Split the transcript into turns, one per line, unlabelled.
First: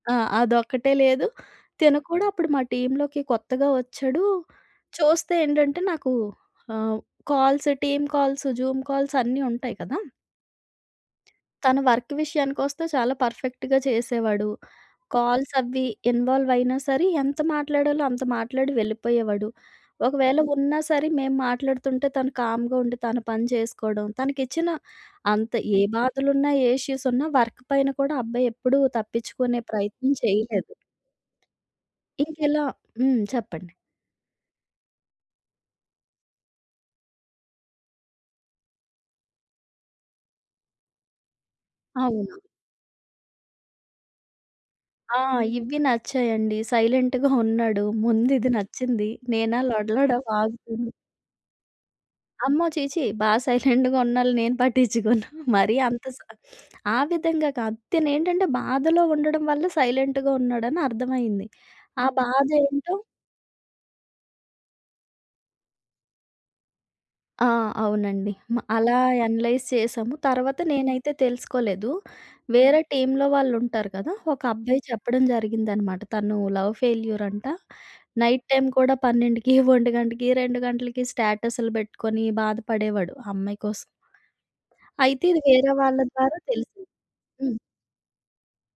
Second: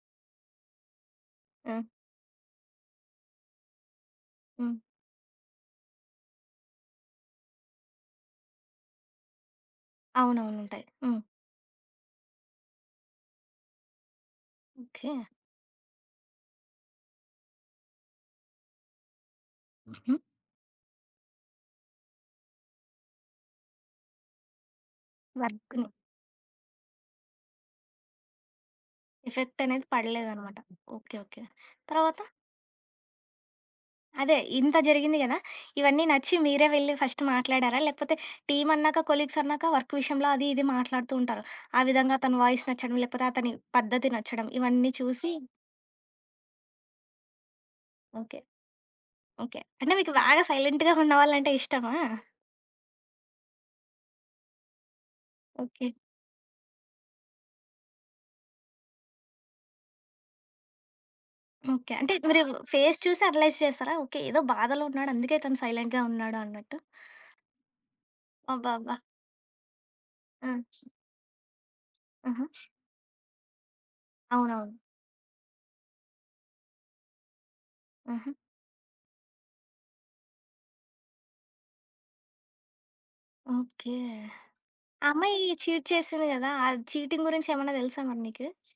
ఆ! అదొక్కటే లేదు.
ఆ!
తిను కూడా అప్పుడు మా టీమ్‌లోకి కొత్తగా వచ్చాడు.
హ్మ్.
చూస్తే ఏంటంటే నాకు ఆహ్, calls, team calls, Zoom calls, అన్నీ ఉంటాయి కదా!
అవునవును. ఉంటాయి. హ్మ్.
తను వర్క్ విషయానికొస్తే చాలా పర్ఫెక్ట్‌గా చేసేవాడు.
ఓకే.
కాల్స్ అవి ఇన్వాల్వ్ అయినా సరే ఎంత మాట్లాడాలో అంత మాట్లాడి వెళ్ళిపోయేవాడు.
హుహు.
ఒకవేళ ఉన్నా సరే మేము మాట్లాడుతుంటే తను కామ్‌గా ఉండి తన పని చేసుకోవడం. తనకిచ్చిన అంత ఏ
వర్క్‌ని.
బాధలున్నా, ఏ ఇష్యూస్ ఉన్నా, వర్క్ పైన కూడా అబ్బాయి ఎప్పుడూ తప్పిచ్చుకునే
ఎఫెక్ట్ అనేది
ప్రయత్నం
పడలేదనమాట.
చేయలేదు.
ఓకే. ఓకే. తరవాత?
ఇంకిలా హ్మ్. చెప్పండి.
అదే ఇంత జరిగింది కదా! ఇవన్నీ నచ్చి మీరే వెళ్లి ఫస్ట్ మాట్లాడారా? లేకపోతే, టీమన్నాక, కొలీగ్స్ అన్నాక వర్క్ విషయంలో అది, ఇది మాట్లాడుతూ ఉంటారు. ఆ విధంగా
అవును.
అతని వాయిస్ నచ్చడం. లేకపోతే, అతని పద్ధతి నచ్చడం. ఇవన్నీ
ఆ!
చూసి
ఇవి నచ్చాయండి. సైలెంట్‌గా ఉన్నాడు.
ఓకే.
ముందిది నచ్చింది. నేనా
ఓకే. అంటే
లొడలొడ
మీకు బాగా
వాగుతున్న.
సైలెంట్‌గా ఉన్నవాళ్ళంటే ఇష్టమా?
అమ్మో! ఛీ ఛీ! బా సైలెంట్‌గా ఉన్నోళ్ళని నేను పట్టిచ్చుకోను. మరి
ఓకే.
అంత సై ఆ విధంగా కాదు. తినేంటంటే బాధలో ఉండడం వల్ల సైలెంట్‌గా ఉన్నాడని అర్థమయింది.
ఓకే.
ఆ
అంటే మీరు
బాధేంటో
ఫేస్ చూసి అనలైజ్ చేస్తారా? ఓకే ఏదో బాధలో ఉన్నాడు. అందుకే తను సైలెంట్‌గా ఉన్నాడా అన్నట్టు.
ఆ! అవునండి. మ
అబ్బాబ్బ!
అలా అనలైజ్ చేశాము.
ఆ!
తర్వాత నేనైతే తెలుసుకోలేదు.
ఆహా!
వేరే టీమ్‌లో వాళ్ళుంటారు కదా! ఒక
అవునవును.
అబ్బాయి చెప్పడం జరిగిందనమాట. తను లవ్ ఫెయిల్యూర్ అంట.
ఆహా!
నైట్ టైమ్ కూడా 12కి, 1కి, 2కి స్టేటస్‌లు పెట్టుకొని బాధపడేవాడు ఆ అమ్మాయి కోసం.
ఓకే. ఆ
అయితే
అమ్మాయి
ఇది వేరే
చీట్
వాళ్ళ
చేసింది
ద్వారా
గదా! ఆ
తెలిసింది.
చీటింగ్ గురించి
హ్మ్.
ఏమన్నా తెలుసా మరి నీకు?